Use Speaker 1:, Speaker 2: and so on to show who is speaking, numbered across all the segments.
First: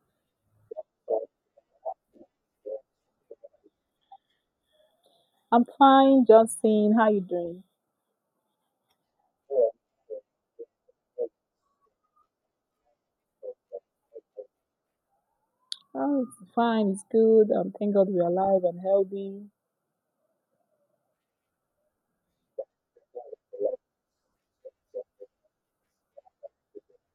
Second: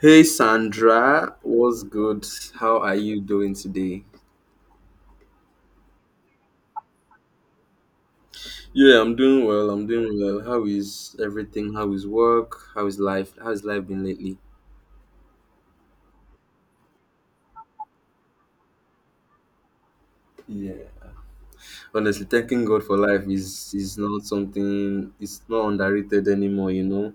Speaker 1: Hey Sandra, what's good? How are you doing today?
Speaker 2: I'm fine, Johnson. How you doing?
Speaker 1: Yeah, I'm doing well. I'm doing well. How is everything? How is work? How is life? How has life been lately?
Speaker 2: Oh, it's fine. It's good. Thank God we're alive and healthy.
Speaker 1: Yeah. Honestly, thanking God for life is not something it's not underrated anymore, you know.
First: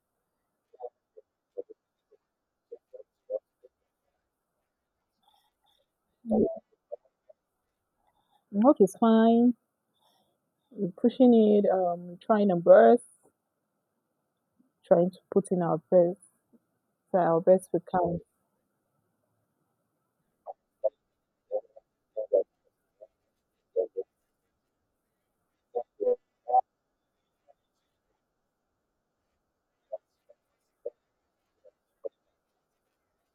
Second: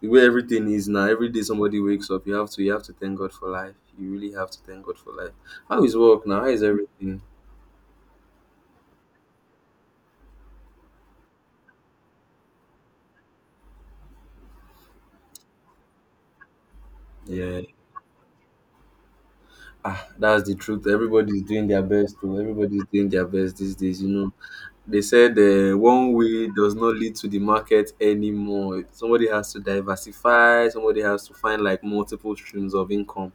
Speaker 1: The way everything is now, every day somebody wakes up, you have to thank God for life. You really have to thank God for life. How is work now? How is everything?
Speaker 2: Work is fine. We're pushing it. Trying our best. Trying to put in our best. Try our
Speaker 1: Yeah.
Speaker 2: best we can.
Speaker 1: Ah, that's the truth. Everybody's doing their best though. Everybody's doing their best these days, you know. They said one way does not lead to the market anymore. Somebody has to diversify, somebody has to find like multiple streams of income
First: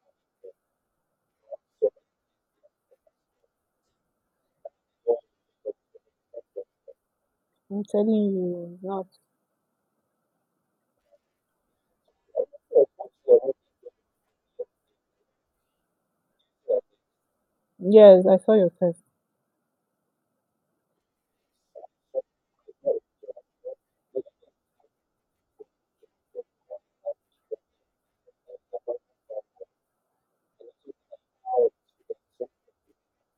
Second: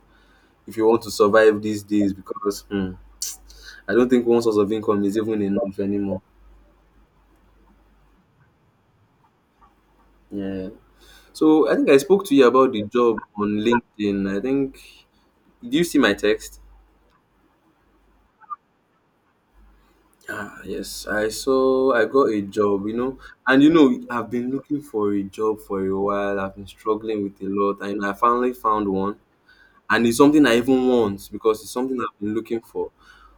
Speaker 1: if you want to survive these days because I don't think one source of income is even enough anymore.
Speaker 2: I'm telling you, it's not.
Speaker 1: Yeah. So I think I spoke to you about the job on LinkedIn. I think do you see my text?
Speaker 2: Yes, I saw your test.
Speaker 1: Ah, yes, I saw I got a job, you know, and you know, I've been looking for a job for a while. I've been struggling with a lot, and I finally found one. And it's something I even want because it's something I've been looking for.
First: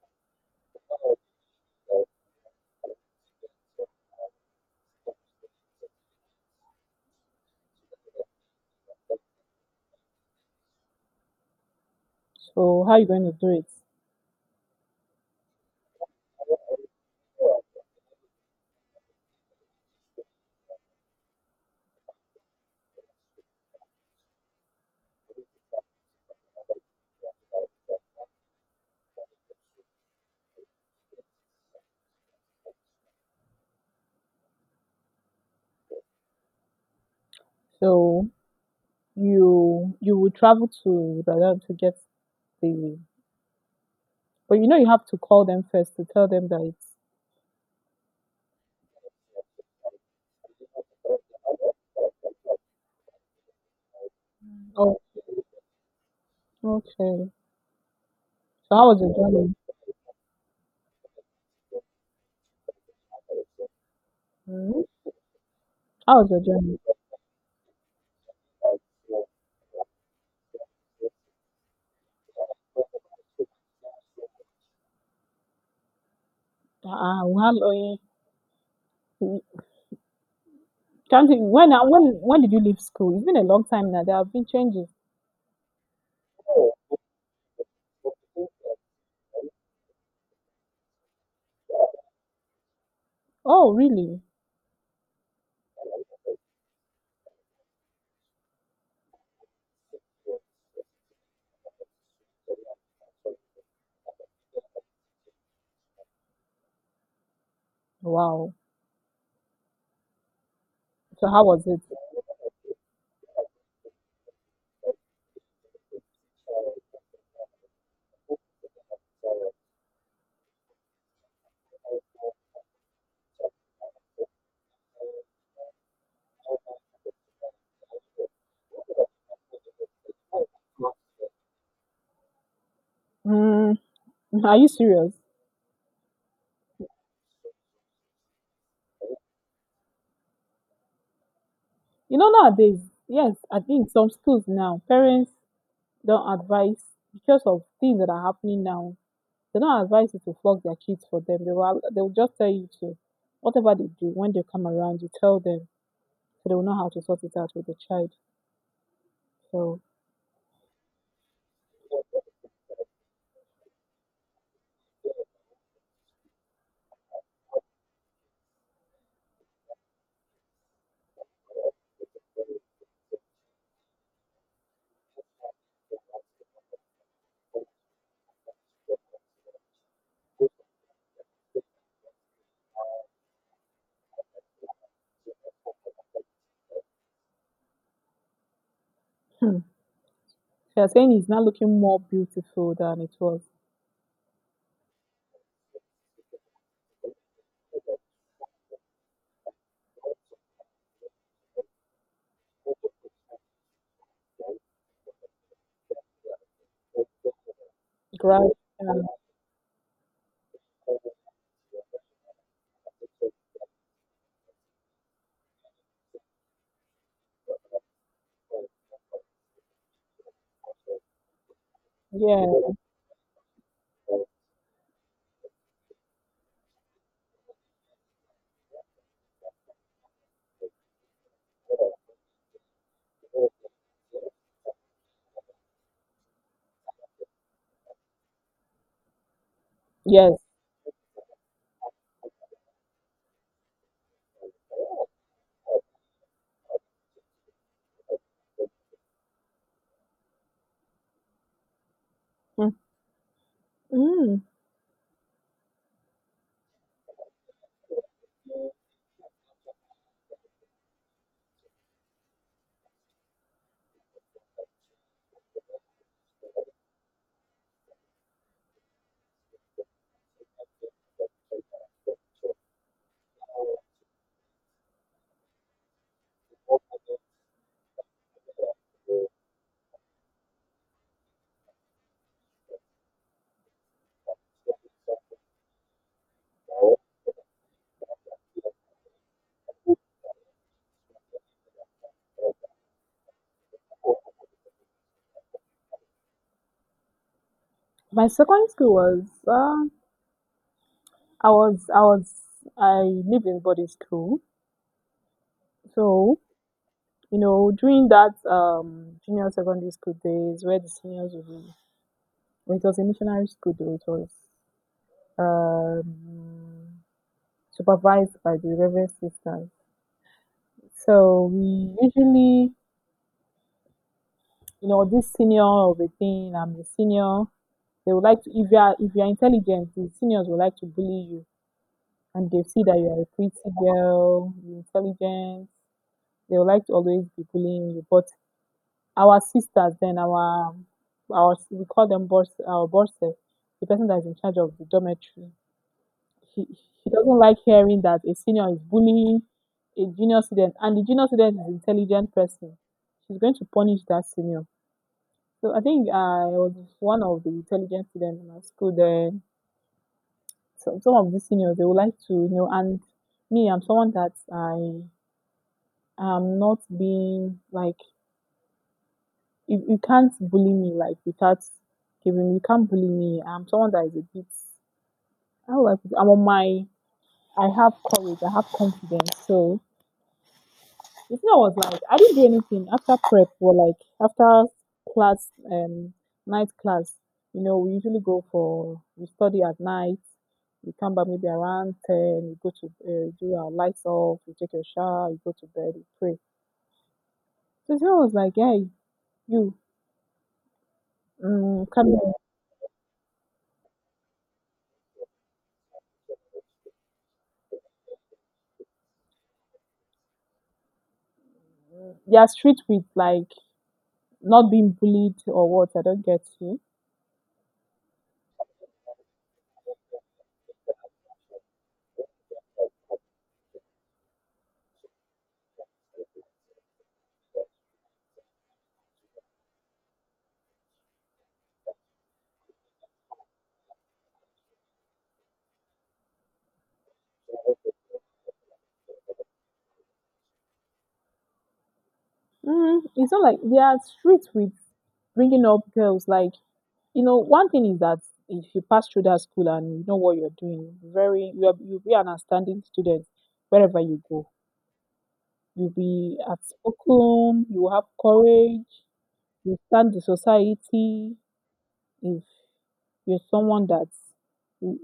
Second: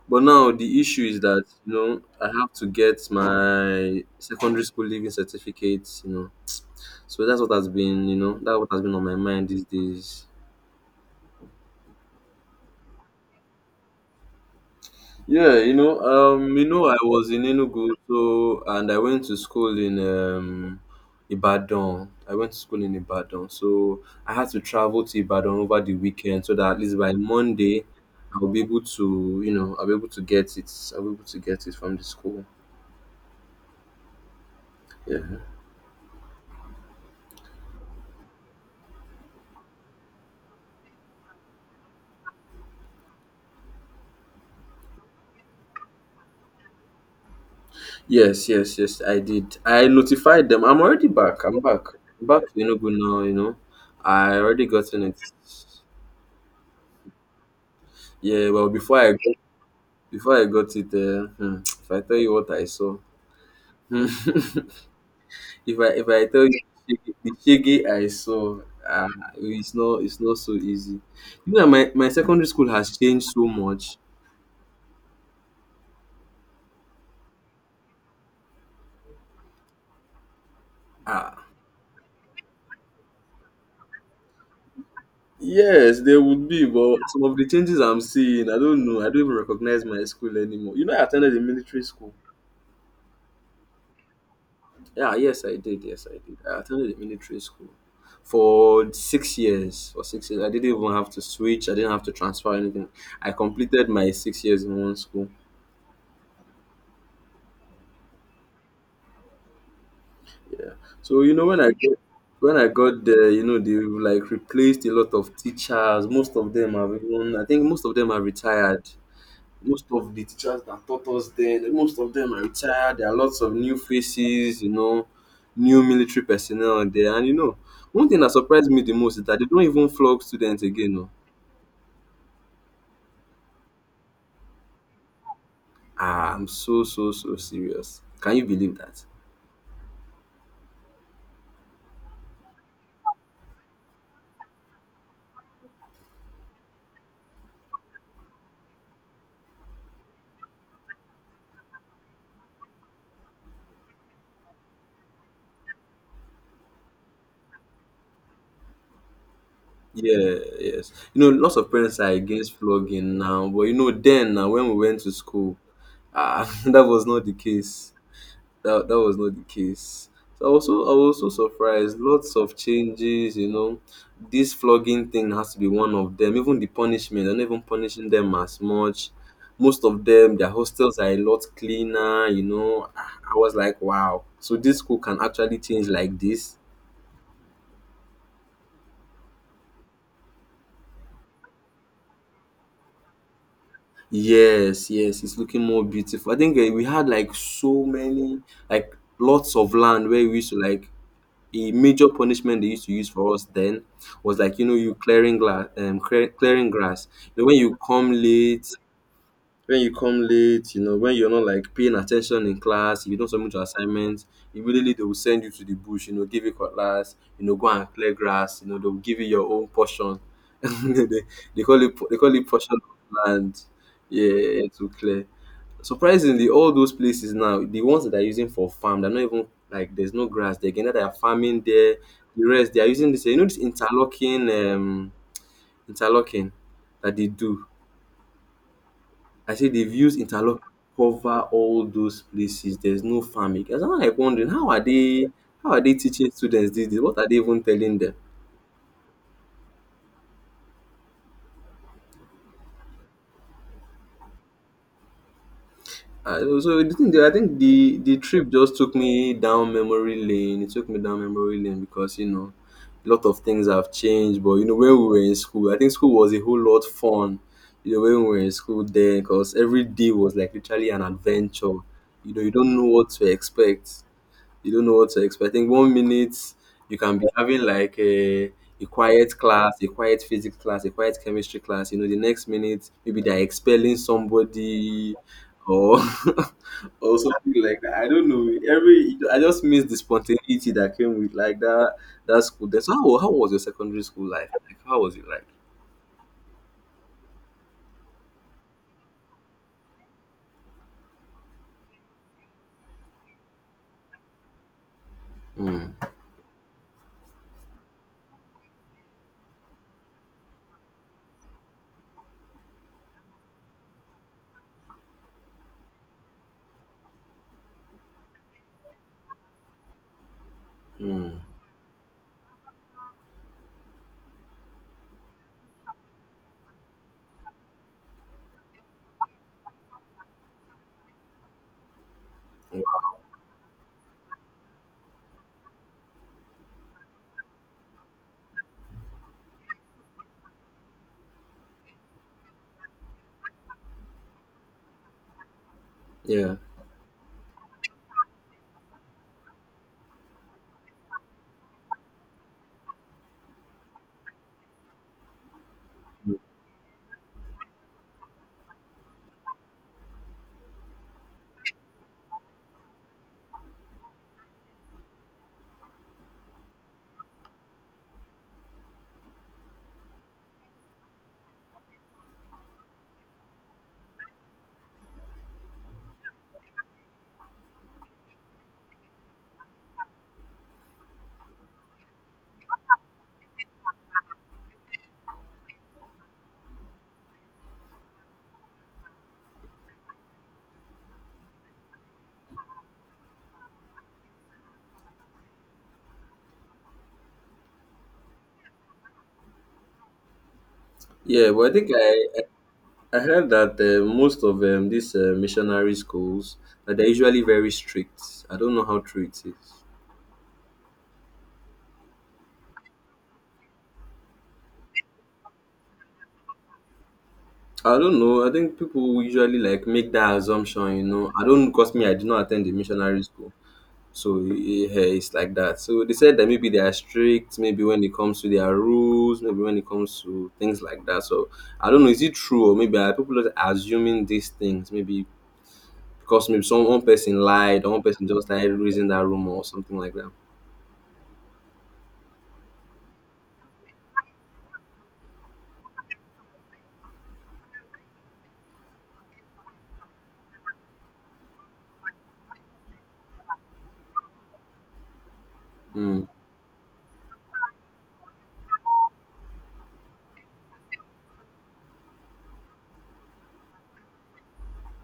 Speaker 1: But now the issue is that you know I have to get my secondary school leaving certificate, you know. So that's what has been, you know, that's what has been on my mind these days.
Speaker 2: So how you going to do it?
Speaker 1: Yeah, you know, I was in Enugu, so and I went to school in Ibadan. I went to school in Ibadan, so I had to travel to Ibadan over the weekend so that at least by Monday, I'll be able to, you know, I'll be able to get it. I'll be able to get it from the school. Yeah.
Speaker 2: So you will travel to Ibadan to get the. But you know you have to call them first to tell them that it's.
Speaker 1: Yes, yes, yes. I did. I notified them. I'm already back. I'm back. I'm back to Enugu now. You know, I already
Speaker 2: Oh,
Speaker 1: gotten it.
Speaker 2: okay.
Speaker 1: Yeah. Well,
Speaker 2: So how
Speaker 1: before
Speaker 2: was
Speaker 1: I
Speaker 2: your
Speaker 1: go,
Speaker 2: journey?
Speaker 1: before I got it, if I tell you what I saw, hmm,
Speaker 2: Hmm?
Speaker 1: if I if
Speaker 2: How
Speaker 1: I
Speaker 2: was your
Speaker 1: tell you
Speaker 2: journey?
Speaker 1: the shege I saw, ah, it's not so easy. You know, my secondary school has changed so much.
Speaker 2: Ah, how long? Can't you,
Speaker 1: Ah,
Speaker 2: when did you leave school? It's been a long time now. There have been changes.
Speaker 1: yes, there would be, but some of the changes I'm seeing, I don't know. I don't even recognize my school anymore. You know, I attended a military school.
Speaker 2: Oh, really?
Speaker 1: Yeah, yes, I did. Yes, I did. I attended a military school for 6 years. For 6 years, I didn't even have to switch. I didn't have to transfer anything. I completed my 6 years in one school.
Speaker 2: Wow.
Speaker 1: Yeah. So
Speaker 2: So
Speaker 1: you know
Speaker 2: how
Speaker 1: when
Speaker 2: was
Speaker 1: I
Speaker 2: it?
Speaker 1: get, when I got there, you know they like replaced a lot of teachers. Most of them have even. I think most of them are retired. Most of the teachers that taught us then, most of them are retired. There are lots of new faces, you know, new military personnel out there. And you know, one thing that surprised me the most is that they don't even flog students again. No.
Speaker 2: Mm, are you serious?
Speaker 1: Ah, I'm so, so, so serious. Can you believe that?
Speaker 2: You know nowadays, yes, I think some schools now parents don't advise because of things that are happening now. They don't advise you to flog their kids for them. They will just tell you to whatever they do when they come around. You tell them so they will know how to sort it out with the child. So
Speaker 1: Yeah, yes. You know, lots of parents are against flogging now, but you know, then when we went to school, that was not the case. that that was not the case. So I was also surprised. Lots of changes, you know. This flogging thing has to be one of them. Even the punishment, they're not even punishing them as much. Most of them, their hostels are a lot cleaner, you know. Ah, I was like, wow. So this school can actually change like this.
Speaker 2: hmm, they are saying it's now looking more beautiful than it was.
Speaker 1: Yes, yes, it's looking more beautiful. I think we had like so many, like lots of land where we used to like a major punishment they used to use for us then was like you know you clearing glass clearing grass, you know, when you come
Speaker 2: Grad,
Speaker 1: late,
Speaker 2: uh,
Speaker 1: you know when you're not like paying attention in class, if you don't submit your assignments immediately, they will send you to the bush, you know, give you cutlass, you know, go and clear grass, you know, they'll give you your own portion, they, they call it
Speaker 2: yeah,
Speaker 1: portion of land, yeah, to clear. Surprisingly, all those places now, the ones that they are using for farm, they are not even like there's no grass there again. Either they are farming there, the rest they are using this, you know, this interlocking, interlocking that they do. I say they've used
Speaker 2: yes.
Speaker 1: interlock cover all those places. There's no farming. I was now like wondering, how are they teaching students these days? What are they even telling them?
Speaker 2: Mm. Mm.
Speaker 1: So the thing, I think the trip just took me down memory lane. It took me down memory lane because you know, a lot of things have changed. But you know, when we were in school, I think school was a whole lot fun. You know, when we were in school then, because every day was like literally an adventure. You know, you don't know what to expect you don't know what to expect. I think one minute you can be having like a quiet class, a quiet physics class, a quiet chemistry class. You know, the next minute maybe they're expelling somebody or or something like that. I don't know. Every I just miss the spontaneity that came with like that school. Then so how was your secondary school life? Like how was it like?
Speaker 2: My secondary school was I was I was I lived in boarding school,
Speaker 1: Mm,
Speaker 2: so you know during that junior secondary school days where the seniors would be, it was a missionary school though it was um supervised by the reverend sisters.
Speaker 1: mm,
Speaker 2: So we usually you know this senior of a thing I'm the senior. They would like to if you are intelligent, the seniors would like to bully you and they see that you are a pretty girl, you're intelligent, they will like to always be bullying you. But our sisters, then our we call them boss, our bosses, the person that's in charge of the dormitory,
Speaker 1: yeah.
Speaker 2: he he doesn't like hearing that a senior is bullying a junior student, and the junior student is an intelligent person. She's going to punish that senior. So I think I was one of the intelligent students in my school. Then some of the seniors they would like to you know and me, I'm someone that I'm not being like you can't bully me like without giving you can't bully me. I'm someone that is a bit how do I put it? I'm on my I have courage, I have confidence. So if I was like I didn't do anything after prep or like after class night class, you know, we usually go for we study at night, we come back maybe around ten, we go to do our lights off, we take a shower, we go to bed, we pray. So if I was like, Hey, you
Speaker 1: Yeah, but I think
Speaker 2: come
Speaker 1: I,
Speaker 2: here
Speaker 1: I I heard that most of these missionary schools they're usually very strict. I don't know how true it is.
Speaker 2: They are strict with like not being bullied or what? I don't get you.
Speaker 1: I don't know. I think people usually like make that assumption. You know, I don't because me I did not attend the missionary school, so it's like that. So they said that maybe they are strict. Maybe when it comes to their rules, maybe when it comes to things like that. So I don't know. Is it true, or maybe are people just assuming these things? Maybe because maybe some one person lied, or one person just like raising that rumor or something like that.
Speaker 2: It's not like they are strict with bringing up girls. Like you know, one thing is that if you pass through that school and you know what you're doing, very you'll be an outstanding student wherever you go. You'll
Speaker 1: Hmm.
Speaker 2: be outspoken. You will have courage. You stand the society. If you're someone that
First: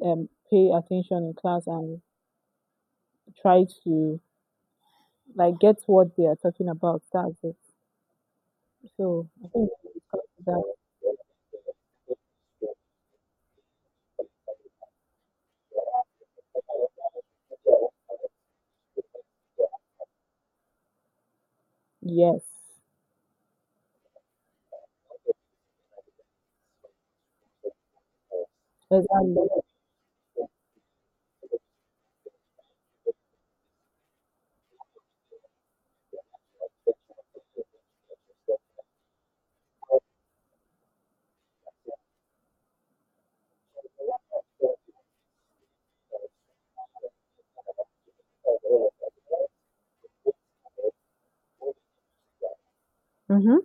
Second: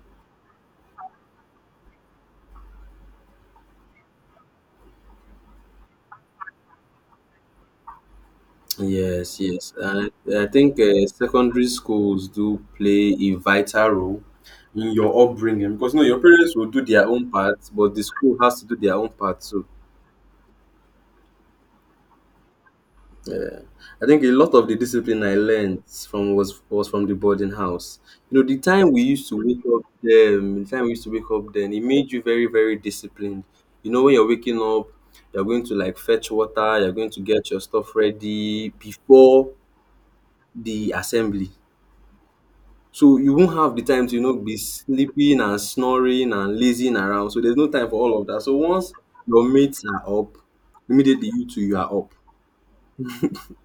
Speaker 2: pay attention in class and try to like get what they are talking about, that's it. So
Speaker 1: Yes,
Speaker 2: I think
Speaker 1: yes.
Speaker 2: we can discuss
Speaker 1: I
Speaker 2: that.
Speaker 1: think secondary schools do play a vital role in your upbringing because no, your parents will do their own part, but the school has to do their own part too.
Speaker 2: Yes,
Speaker 1: I think a lot of the discipline I learned from was from the boarding house. You know,
Speaker 2: exactly.
Speaker 1: the time we used to wake up then, it made you very, very disciplined. You know, when you're waking up, you're going to like fetch water, you're going to get your stuff ready before the assembly. So you won't have the time to, you know, be sleeping and snoring and lazing around. So there's no time for all of that. So once your mates are up, immediately you two you are up.
Speaker 2: Mm-hmm.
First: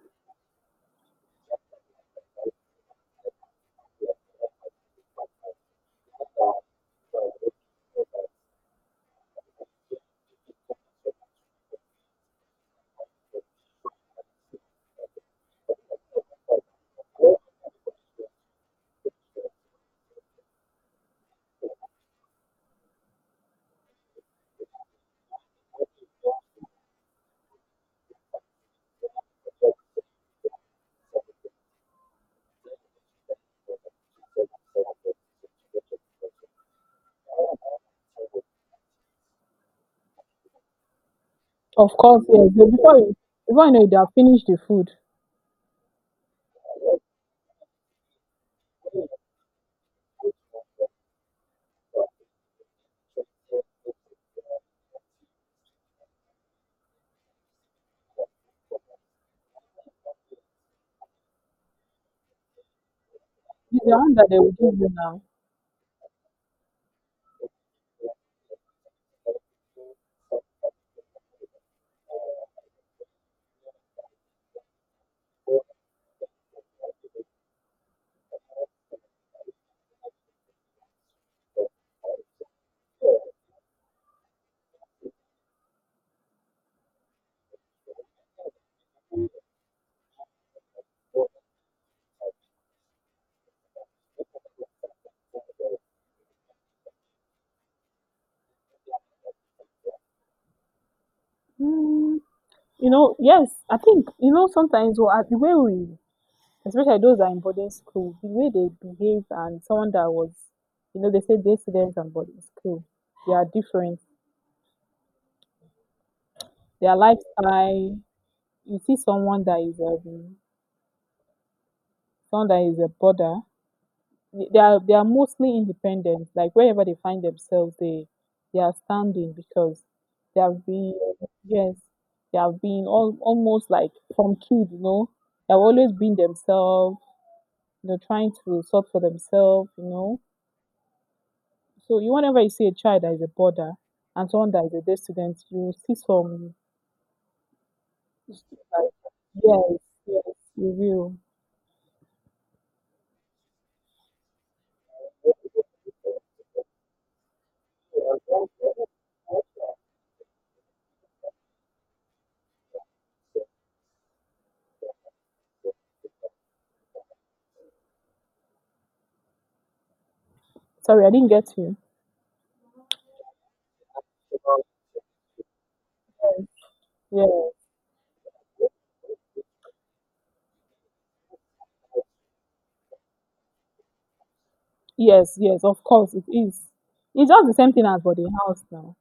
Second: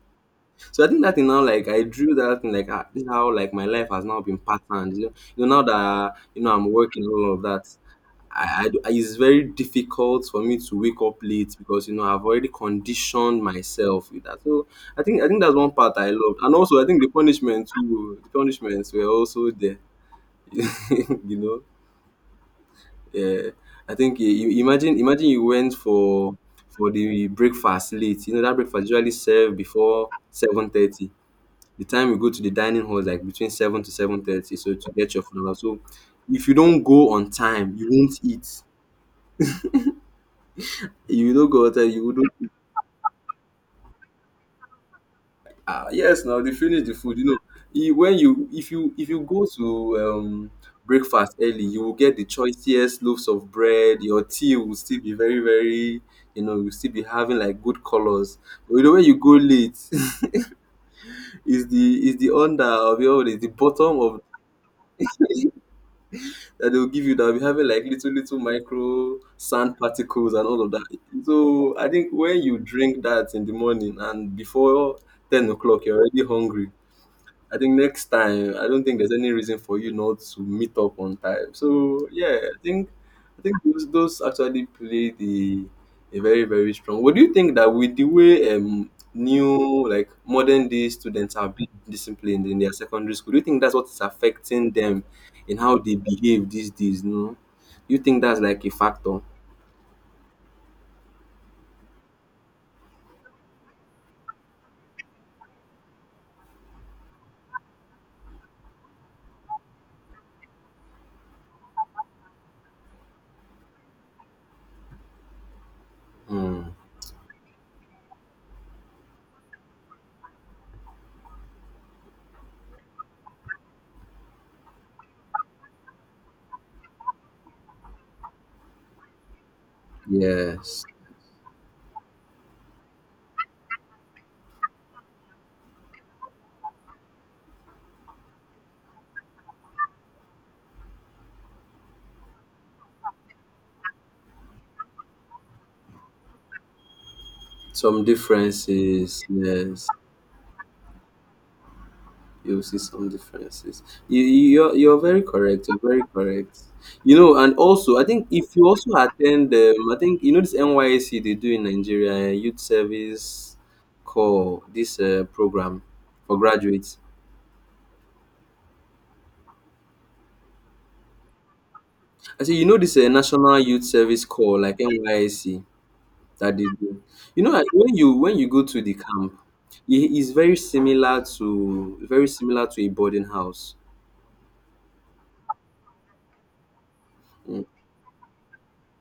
Speaker 1: So I think that thing now like I drew that thing like ah, this is how like my life has now been patterned. You know now that you know I'm working and all of that. It's very difficult for me to wake up late because you know I've already conditioned myself with that. So I think that's one part I loved, and also I think the punishments too. The punishments were also there. you know. Yeah, I think you imagine, imagine you went for the breakfast late. You know that breakfast usually served before 7:30. The time you go to the dining hall is like between 7 to 7:30. So to get your food, and all. So if you don't go on time, you won't eat. If you don't go on time,
Speaker 2: Of
Speaker 1: you
Speaker 2: course, yes.
Speaker 1: wouldn't.
Speaker 2: So before you know, it, they have finished the food.
Speaker 1: Ah, yes, now they finish the food. You know, when you if you if you go to breakfast early, you will get the choicest loaves of bread. Your tea will still be very, very, you know, you'll still be having like good colors. But the way you go late, is the under of your is the
Speaker 2: It's the
Speaker 1: bottom
Speaker 2: one
Speaker 1: of
Speaker 2: that they will give you now.
Speaker 1: that they'll give you, that will be having like little little micro sand particles and all of that. So I think when you drink that in the morning and before 10 o'clock, you're already hungry. I think next time, I don't think there's any reason for you not to meet up on time. So yeah, I think I think those actually play the a very very strong. What do you think that with the way new like modern day students are being disciplined in their secondary school, do you think that's what is affecting them in how they behave these days? No, do you think that's like a factor?
Speaker 2: Mm, you know, yes. I think you know sometimes well, the way we, especially those that are in boarding school, the way they behave and someone that was, you know, they say day students and boarding school, they are different.
Speaker 1: Hmm.
Speaker 2: Their lifestyle. You see someone that is a boarder they are mostly independent. Like wherever they find themselves, they are standing because they have
Speaker 1: Yes,
Speaker 2: been yes, they have been all, almost like from kids, you know, they have always been themselves. You know, trying to sort for themselves, you know. So you whenever you see a child that is a border and someone that is a day student, you see some
Speaker 1: some
Speaker 2: like
Speaker 1: differences.
Speaker 2: yes,
Speaker 1: Yes.
Speaker 2: yes, you
Speaker 1: You'll see some differences. You're very correct. You're very correct. You know, and also I think
Speaker 2: will.
Speaker 1: if you also attend, I think you know this NYSC they do in Nigeria, youth service call this program for graduates.
Speaker 2: Sorry, I didn't get you.
Speaker 1: I say you know this national youth service call like NYSC
Speaker 2: Yes,
Speaker 1: that they do. You know
Speaker 2: yes.
Speaker 1: when you go to the camp, it is very similar to a boarding house.
Speaker 2: Yes, yes, of course it is. It's just the
Speaker 1: Mm.
Speaker 2: same thing as for the house now.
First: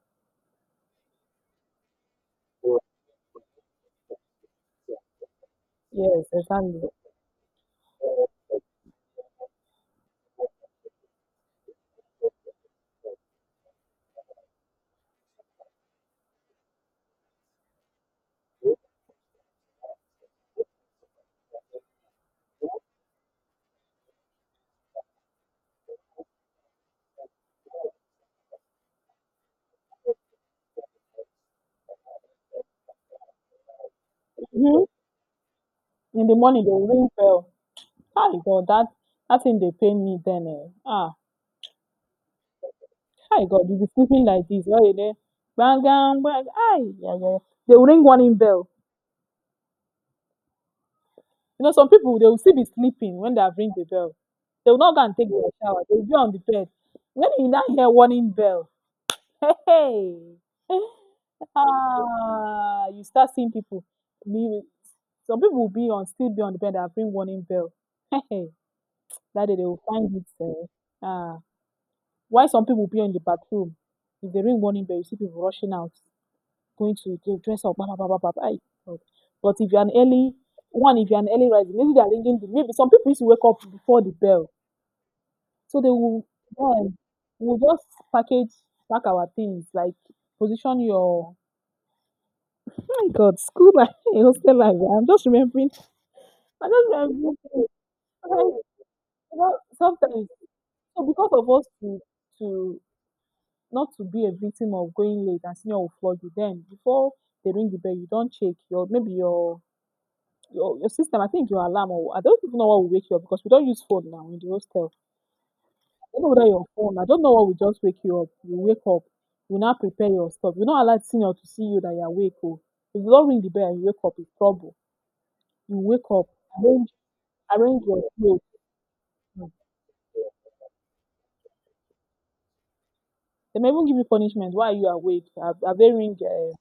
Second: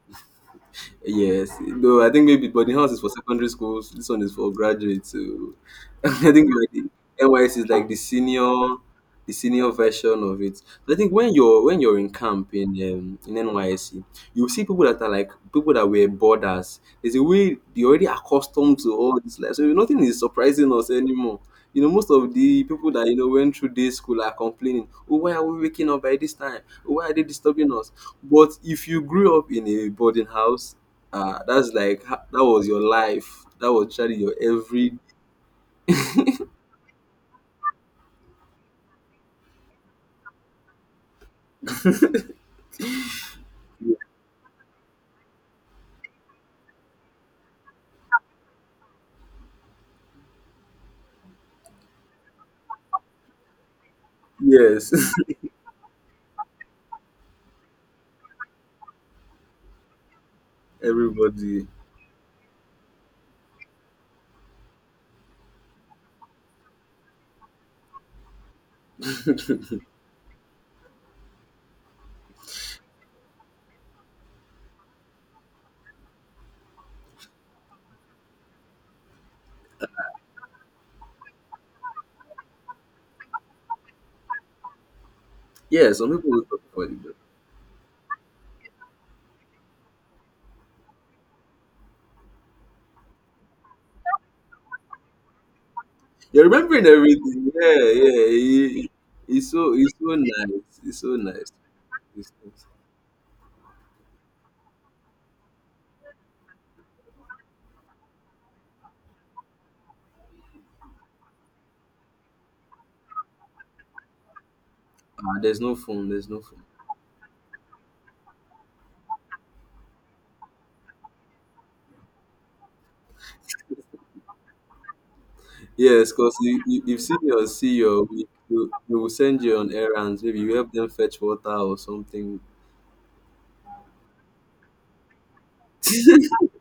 Speaker 1: Yes, though I think maybe boarding house is for secondary schools. This one is for graduates. So
Speaker 2: Yes,
Speaker 1: I think like
Speaker 2: exactly.
Speaker 1: the NYS is like the senior version of it. But I think when you're in camp in in NYSC, you see people that are like people that were boarders. There's a way they're already accustomed to all this life, so nothing is surprising us anymore. You know, most of the people that you know went through day school are complaining, "Oh, why are we waking up by this time? Oh, why are they disturbing us?" But if you grew up in a boarding house, that's like that was your life. That was actually your
Speaker 2: Mhm.
Speaker 1: every
Speaker 2: In the morning they will ring bell. Ah God, that thing they pay me then eh. Ah, hi God, you be sleeping like this all day. Bang bang bang. Ai yeah, yeah. They will ring warning bell. You know, some people they will still be sleeping when they have ring the bell. They will
Speaker 1: yes,
Speaker 2: not go and take their shower. They will be on the bed. When you now hear warning bell, hey, hey.
Speaker 1: everybody.
Speaker 2: Ah, you start seeing people. Be, some people will be on still be on the bed and bring warning bell. that day they will find it. Ah, why some people will be in the bathroom? If they ring warning bell, you see people rushing out, going to dress up. Bah, bah, bah, bah, bah, bah. Ay, God. But if you're an early one, if you're an early riser, maybe they're ringing. The, maybe some people used to wake up before the bell, so they
Speaker 1: Yeah, some
Speaker 2: will.
Speaker 1: people will talk
Speaker 2: Yeah,
Speaker 1: about it. But
Speaker 2: we'll just package pack our things like position your My God, school life, hostel life. Eh? I'm just remembering.
Speaker 1: you're
Speaker 2: I'm
Speaker 1: remembering
Speaker 2: just remembering.
Speaker 1: everything.
Speaker 2: Things.
Speaker 1: Yeah,
Speaker 2: Sometimes,
Speaker 1: yeah. it-
Speaker 2: you
Speaker 1: it's
Speaker 2: know,
Speaker 1: so it's so
Speaker 2: sometimes,
Speaker 1: nice. It's
Speaker 2: so
Speaker 1: so
Speaker 2: because of
Speaker 1: nice.
Speaker 2: us to
Speaker 1: It's so nice.
Speaker 2: to not to be a victim of going late and senior will flog you. Then before they ring the bell, you don't check your maybe your system. I think your alarm or I don't even know what will wake you up because we don't use phone now in the hostel.
Speaker 1: There's no
Speaker 2: I
Speaker 1: phone.
Speaker 2: don't
Speaker 1: There's
Speaker 2: know
Speaker 1: no
Speaker 2: whether
Speaker 1: phone.
Speaker 2: your phone. I don't know what will just wake you up. You wake up. You now prepare your stuff. You not allow senior to see you that you're awake. Oh, if you don't ring the bell, and you wake up. It's trouble. You wake
Speaker 1: Yes,
Speaker 2: up
Speaker 1: because
Speaker 2: arrange
Speaker 1: if senior see
Speaker 2: arrange your clothes.
Speaker 1: you will send
Speaker 2: um
Speaker 1: you on errands. Maybe you help them fetch water or something.
Speaker 2: Dem go even give you punishment. Why are you awake?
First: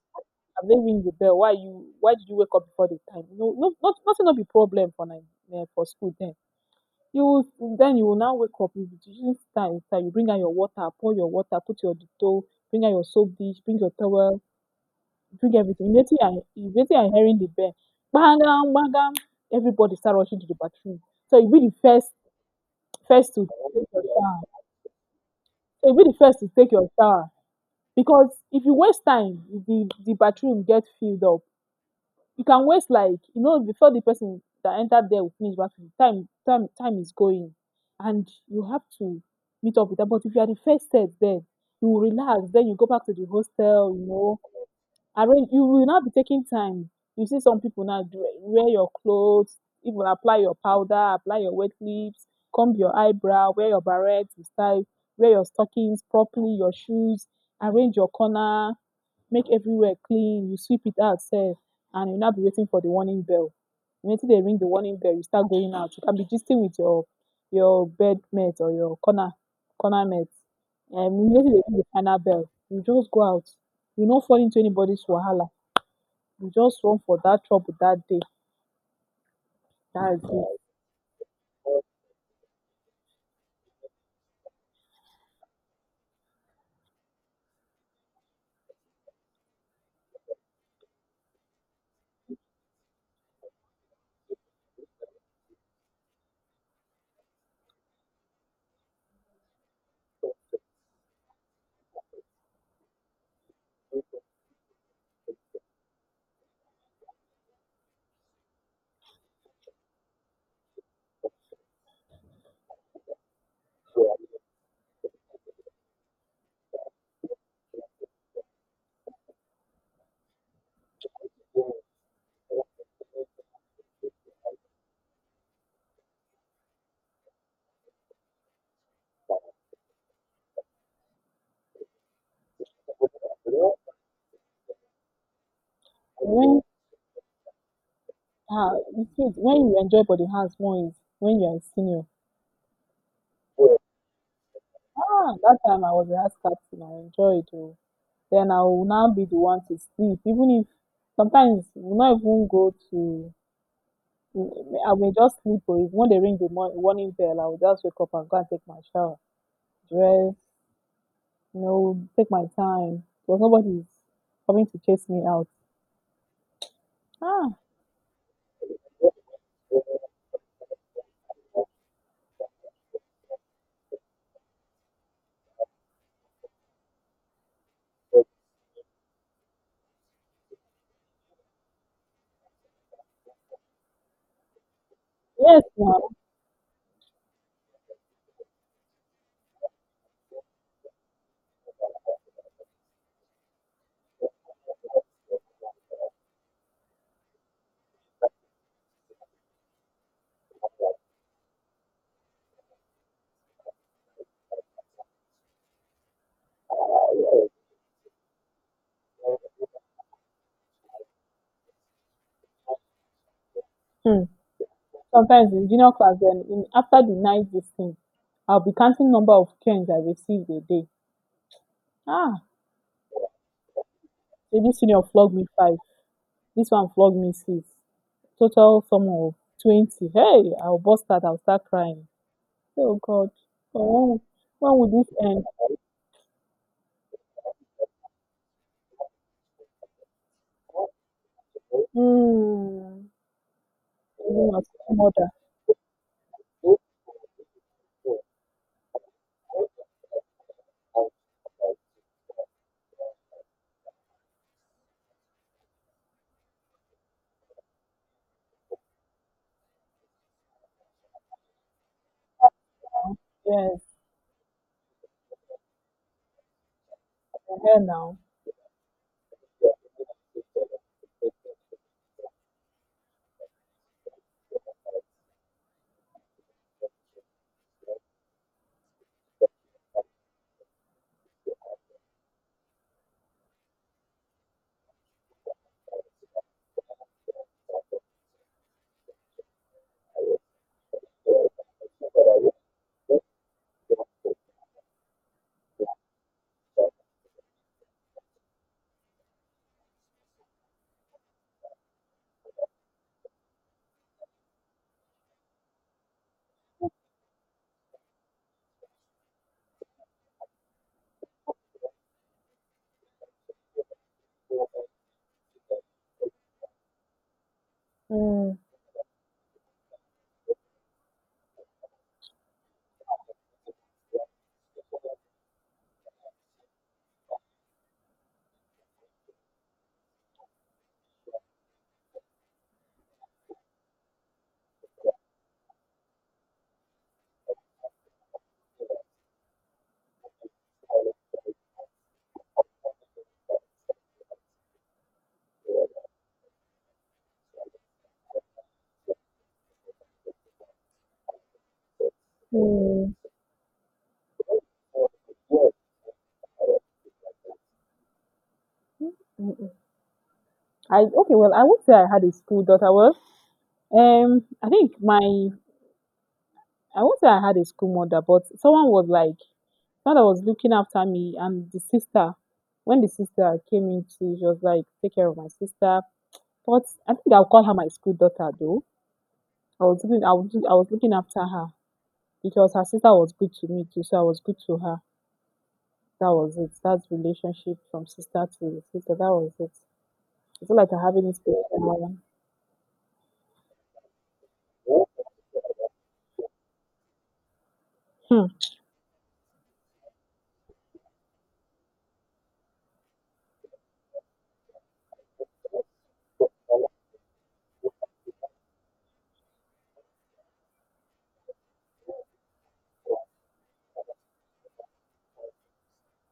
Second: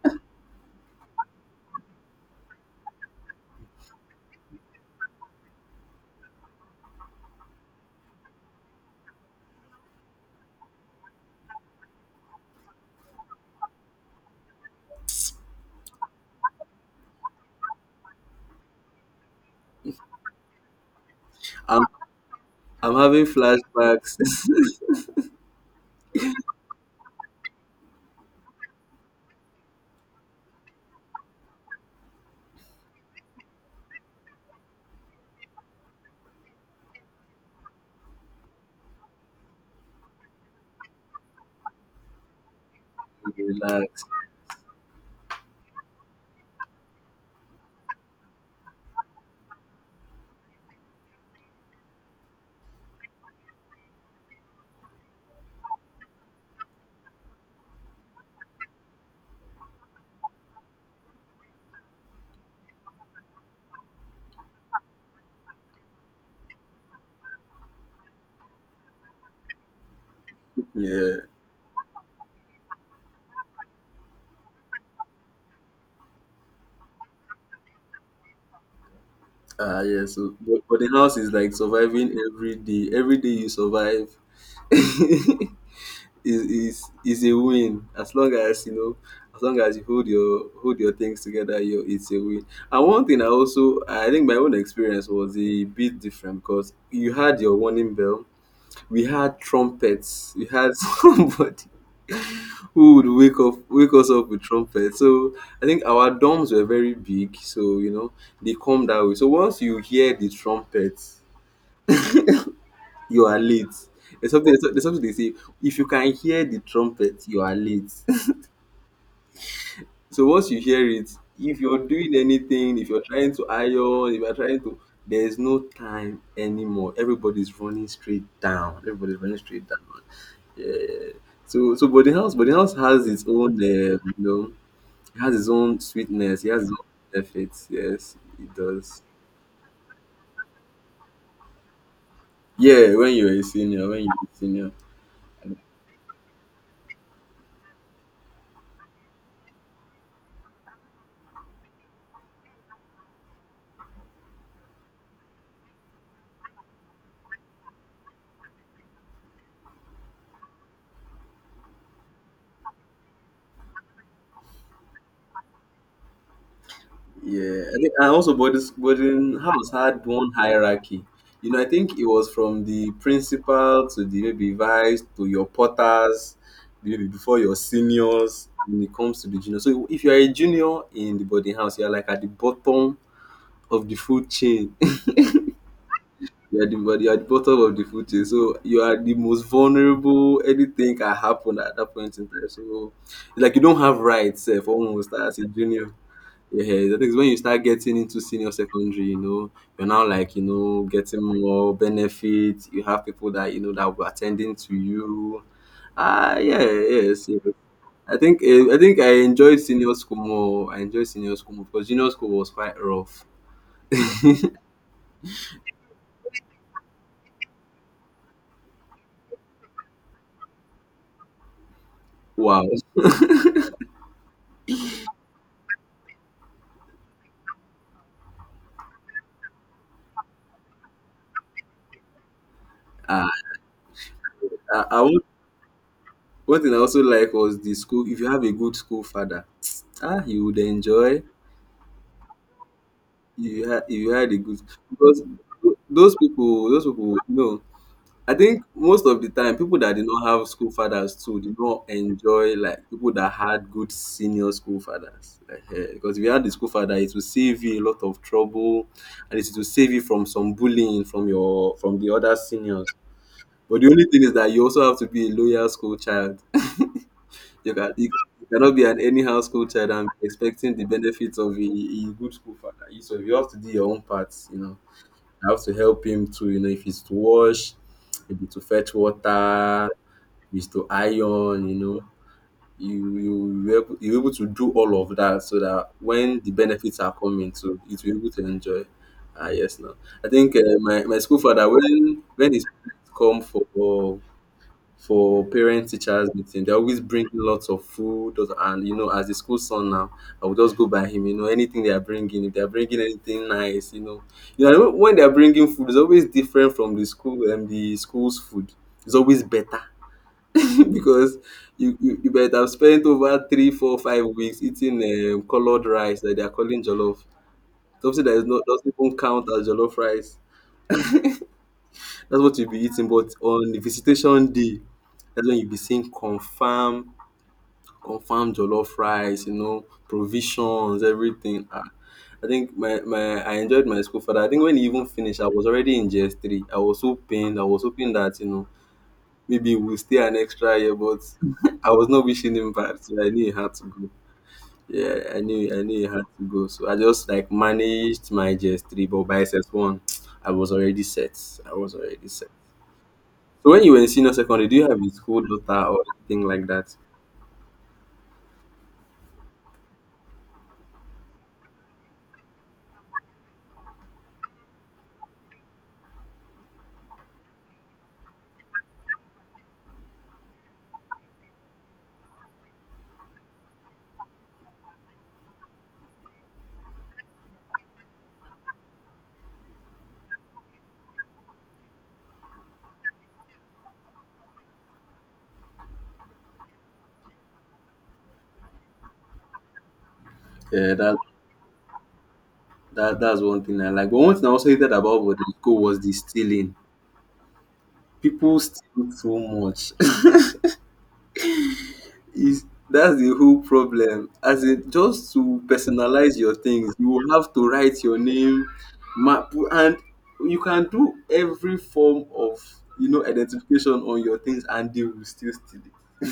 Speaker 2: Have they ring the bell? Why did you wake up before the time? No, no, not nothing will be problem for Nai for school then. You will then you will now wake up you use style style you bring out your water, pour your water, put your Dettol, bring out your soap dish, bring your towel, bring everything. If wetin you are if hearing the bell bang bang, bang. Everybody start rushing to the bathroom. So you be the
Speaker 1: I'm
Speaker 2: first
Speaker 1: I'm having
Speaker 2: first to take your
Speaker 1: flashbacks.
Speaker 2: shower. So you be the first to take your shower. Because if you waste time, if the bathroom gets filled up. You can waste like you know before the person that entered there will finish bathroom. Time time time is going, and you have to meet up with them. But if you are the first set there, you will relax. Then you go back to the hostel.
Speaker 1: Relax.
Speaker 2: You know, arrange. You will not be taking time. You see some people now do wear your clothes, even apply your powder, apply your wet lips, comb your eyebrow, wear your barrettes with style, wear your stockings properly, your shoes, arrange your corner make everywhere clean you sweep it out sir, and you not be waiting for the warning bell Until they ring the warning bell you start going out you can be gisting with your bed mate or your corner corner mate And
Speaker 1: Yeah.
Speaker 2: wetin they ring the final bell you just go out you no fall into anybody's wahala you just run for that trouble that day
Speaker 1: Ah, yeah.
Speaker 2: that's
Speaker 1: So,
Speaker 2: it
Speaker 1: but the house is like surviving every day. Every day you survive. Is a win, as long as you know, as long as you hold your things together, you it's a win. And one thing I think my own experience was a bit different, because you had your warning bell. We had somebody who would wake us up with trumpets. So I think our dorms were very big, so you know they come that way. So once you hear the trumpets, you are late. There's something they say, if you can hear the trumpet you are late. So once you hear it, if you're doing anything, if you're trying to iron, if you're trying to, there's no time anymore. Everybody's running straight down. Everybody's running straight down. Yeah. So but house has its own, you know, it has its own sweetness. It
Speaker 2: when
Speaker 1: has its own benefits. Yes, it
Speaker 2: ah
Speaker 1: does.
Speaker 2: you see when you enjoy body hands, more is when you are a senior
Speaker 1: Yeah, when you're a senior, when you're a senior.
Speaker 2: ah that time I was a house captain I enjoyed it. Then I will now be the one to sleep. Even if sometimes we'll not even go to, I may just sleep. Or if when they ring the warning bell, I will just wake up and go and take my shower, dress, you know, take my time. Because nobody's coming to chase me out. Ah,
Speaker 1: Yeah, I think, and also boarding house had one hierarchy. You know, I think it was from the principal to the maybe vice to your porters, maybe before your seniors when it comes to the junior. So if you are a junior in the boarding house, you are like at the bottom of the food chain.
Speaker 2: yes, now.
Speaker 1: You are the bottom of the food chain. So you are the most vulnerable. Anything can happen at that point in time. So like you don't have rights, for almost as a junior. Yeah, that's thing when you start getting into senior secondary, you know, you're now like, you know, getting more benefits. You have people that, you know, that were attending to you. Ah, yeah, yes, yes. I think I enjoyed senior school more. I enjoyed senior school more because junior school was quite rough.
Speaker 2: Hmm. Sometimes in junior class, then in, after the night visiting, I'll be counting number of canes I received a day. Ah,
Speaker 1: Wow.
Speaker 2: say this senior flogged me five, this one flogged me six. Total sum of 20. Hey, I'll bust out, I'll start crying. Oh God,
Speaker 1: Ah,
Speaker 2: oh, when
Speaker 1: I, I,
Speaker 2: will this
Speaker 1: would-
Speaker 2: end?
Speaker 1: One thing I also like was the school. If you have a good school father, you would enjoy.
Speaker 2: Mm.
Speaker 1: You had a
Speaker 2: Even
Speaker 1: good,
Speaker 2: my second
Speaker 1: because
Speaker 2: Mother,
Speaker 1: those people, you know, I think most of the time, people that did not have school fathers too did not enjoy like people that had good senior school fathers. Like, because if you had the school father, it will save you a lot of trouble, and it will save you from some bullying from the other seniors.
Speaker 2: yes,
Speaker 1: But the only thing is that you also have to be a loyal school child. You
Speaker 2: her
Speaker 1: can you,
Speaker 2: now.
Speaker 1: you cannot be an anyhow school child and be expecting the benefits of a good school father. So you have to do your own part. You know, you have to help him to, you know, if it's to wash, maybe to fetch water, we used to iron, you know. You're able to do all of that, so that when the benefits are coming too, you will able to enjoy. Ah yes, now I think my school father, when his parents come for parent teachers meeting, they always bring lots of food and you know as the school son now, I will just go by him. You know anything they are bringing, if they are bringing anything nice, you know, when they are bringing food, it's always different from the school, and the school's food, it's always better, because you might have spent over 3, 4, 5 weeks eating colored rice that they are calling jollof. Something that is
Speaker 2: Mm.
Speaker 1: not doesn't even count as jollof rice. That's what you'll be eating. But on the visitation day, that's when you'll be seeing confirm, confirm jollof rice. You know, provisions, everything. Ah, I think my, my I enjoyed my school for that. I think when he even finished, I was already in GS3. I was so pained. I was hoping that you know maybe we'll stay an extra year, but I was not wishing him bad, so I knew he had to go. Yeah, I knew you had to go. So I just like managed my GS3, but by S one I was already set. I was already set.
Speaker 2: Mm.
Speaker 1: So when you were in senior secondary, do you have a school daughter or anything like that?
Speaker 2: Mm-mm. I okay. Well, I won't say I had a school daughter. Well, I think my I won't say I had a school mother, but someone was like someone that was looking after me, and the sister. When the sister came in, she was like, "Take care of my sister." But I think I'll call her my school daughter, though. I was looking after her because her sister was good to me too, so I was good to her. That was it. That's relationship from sister to sister. That was it. It's not like
Speaker 1: Yeah,
Speaker 2: I
Speaker 1: that
Speaker 2: have any space for
Speaker 1: that that's one thing I like. But one thing I also hated about the school was the stealing.
Speaker 2: her. Hmm.
Speaker 1: People steal so much. Is That's the whole problem. As in, just to personalize your things, you will have to write your name, map, and you can do every form of, you know, identification on your things, and they will still steal it.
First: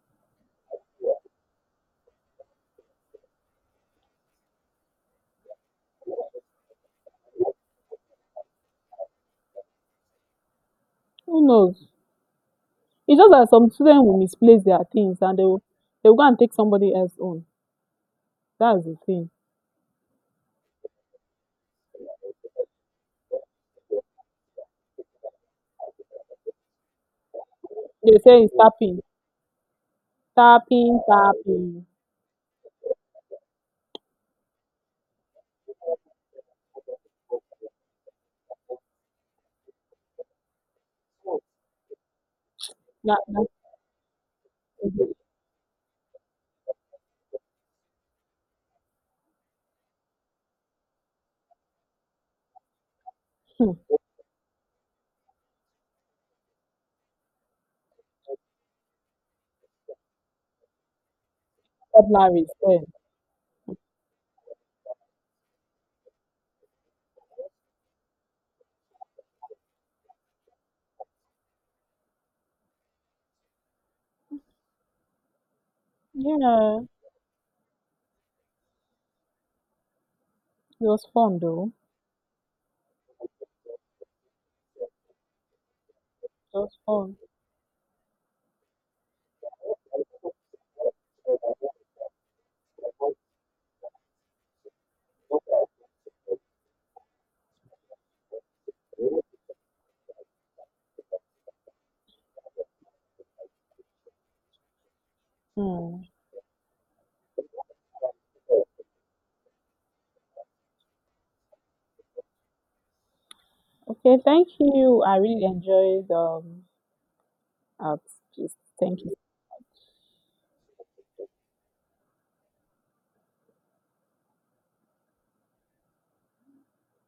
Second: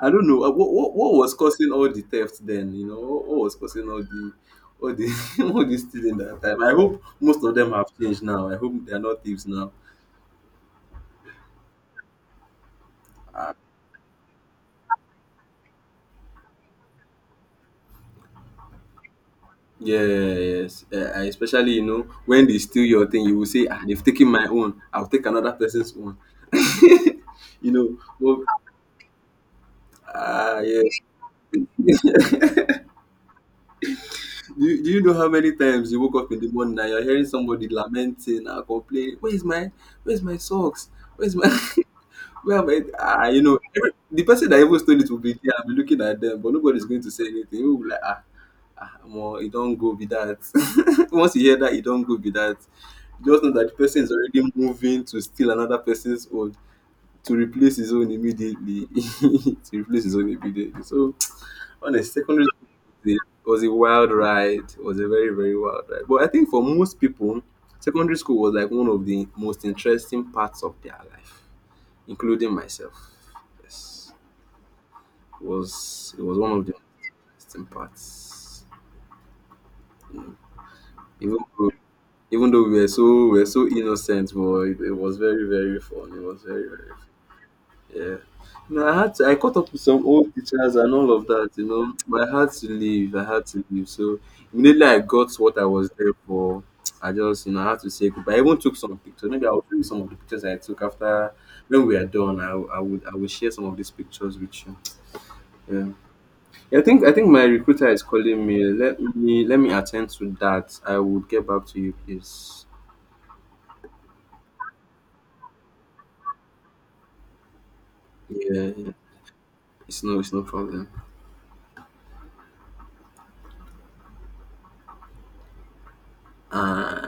Speaker 1: I don't know, what was causing all the theft then, you know, what was causing all the all the stealing that time. I hope most of them have changed now. I hope they are not thieves now.
Speaker 2: Who knows? It's just that some students will misplace their things and they will go and take somebody else's own. That's the thing.
Speaker 1: Yes, especially, you know, when they steal your thing, you will say, "Ah, they've taken my own. I'll take another person's own." You know,
Speaker 2: They say
Speaker 1: well,
Speaker 2: it's tapping, tapping,
Speaker 1: yes.
Speaker 2: tapping.
Speaker 1: Do you know how many times you woke up in the morning and you're hearing somebody lamenting and complaining, "Where's my socks? Where's my?" Well, mate,
Speaker 2: That,
Speaker 1: you
Speaker 2: that's
Speaker 1: know, the person that even stole it
Speaker 2: it.
Speaker 1: will be there and be looking at them, but nobody's going to say anything. We will be like, well, it don't go be that. Once you hear that, it don't go be that. Just know that the
Speaker 2: Hmm.
Speaker 1: person is already moving to steal another person's own, to replace his own immediately, to replace his own immediately. So, on a
Speaker 2: Vocabulary
Speaker 1: secondary
Speaker 2: is there.
Speaker 1: school, it was a wild ride. It was a very, very wild ride. But I think for most people, secondary school was like one of the most interesting parts of their life, including myself. Yes, it was one of the
Speaker 2: Yeah,
Speaker 1: interesting parts.
Speaker 2: it was
Speaker 1: Even
Speaker 2: fun
Speaker 1: though,
Speaker 2: though.
Speaker 1: even though we were so innocent, but it was very very fun. It was
Speaker 2: It
Speaker 1: very
Speaker 2: was
Speaker 1: very fun.
Speaker 2: fun.
Speaker 1: Yeah. No, I caught up with some old teachers and all of that, you know. But I had to leave. I had to leave. So immediately I got what I was there for. I just, you know, I had to say goodbye. I even took some pictures. Maybe I'll show you some of the pictures I took after when we are done. I will share some of these pictures with you. Yeah.
Speaker 2: Hmm.
Speaker 1: I think my recruiter is calling me. Let me attend to that. I will get back to you, please.
Speaker 2: Okay, thank you. I really enjoyed out please
Speaker 1: Yeah,
Speaker 2: thank you
Speaker 1: it's no problem. Uh,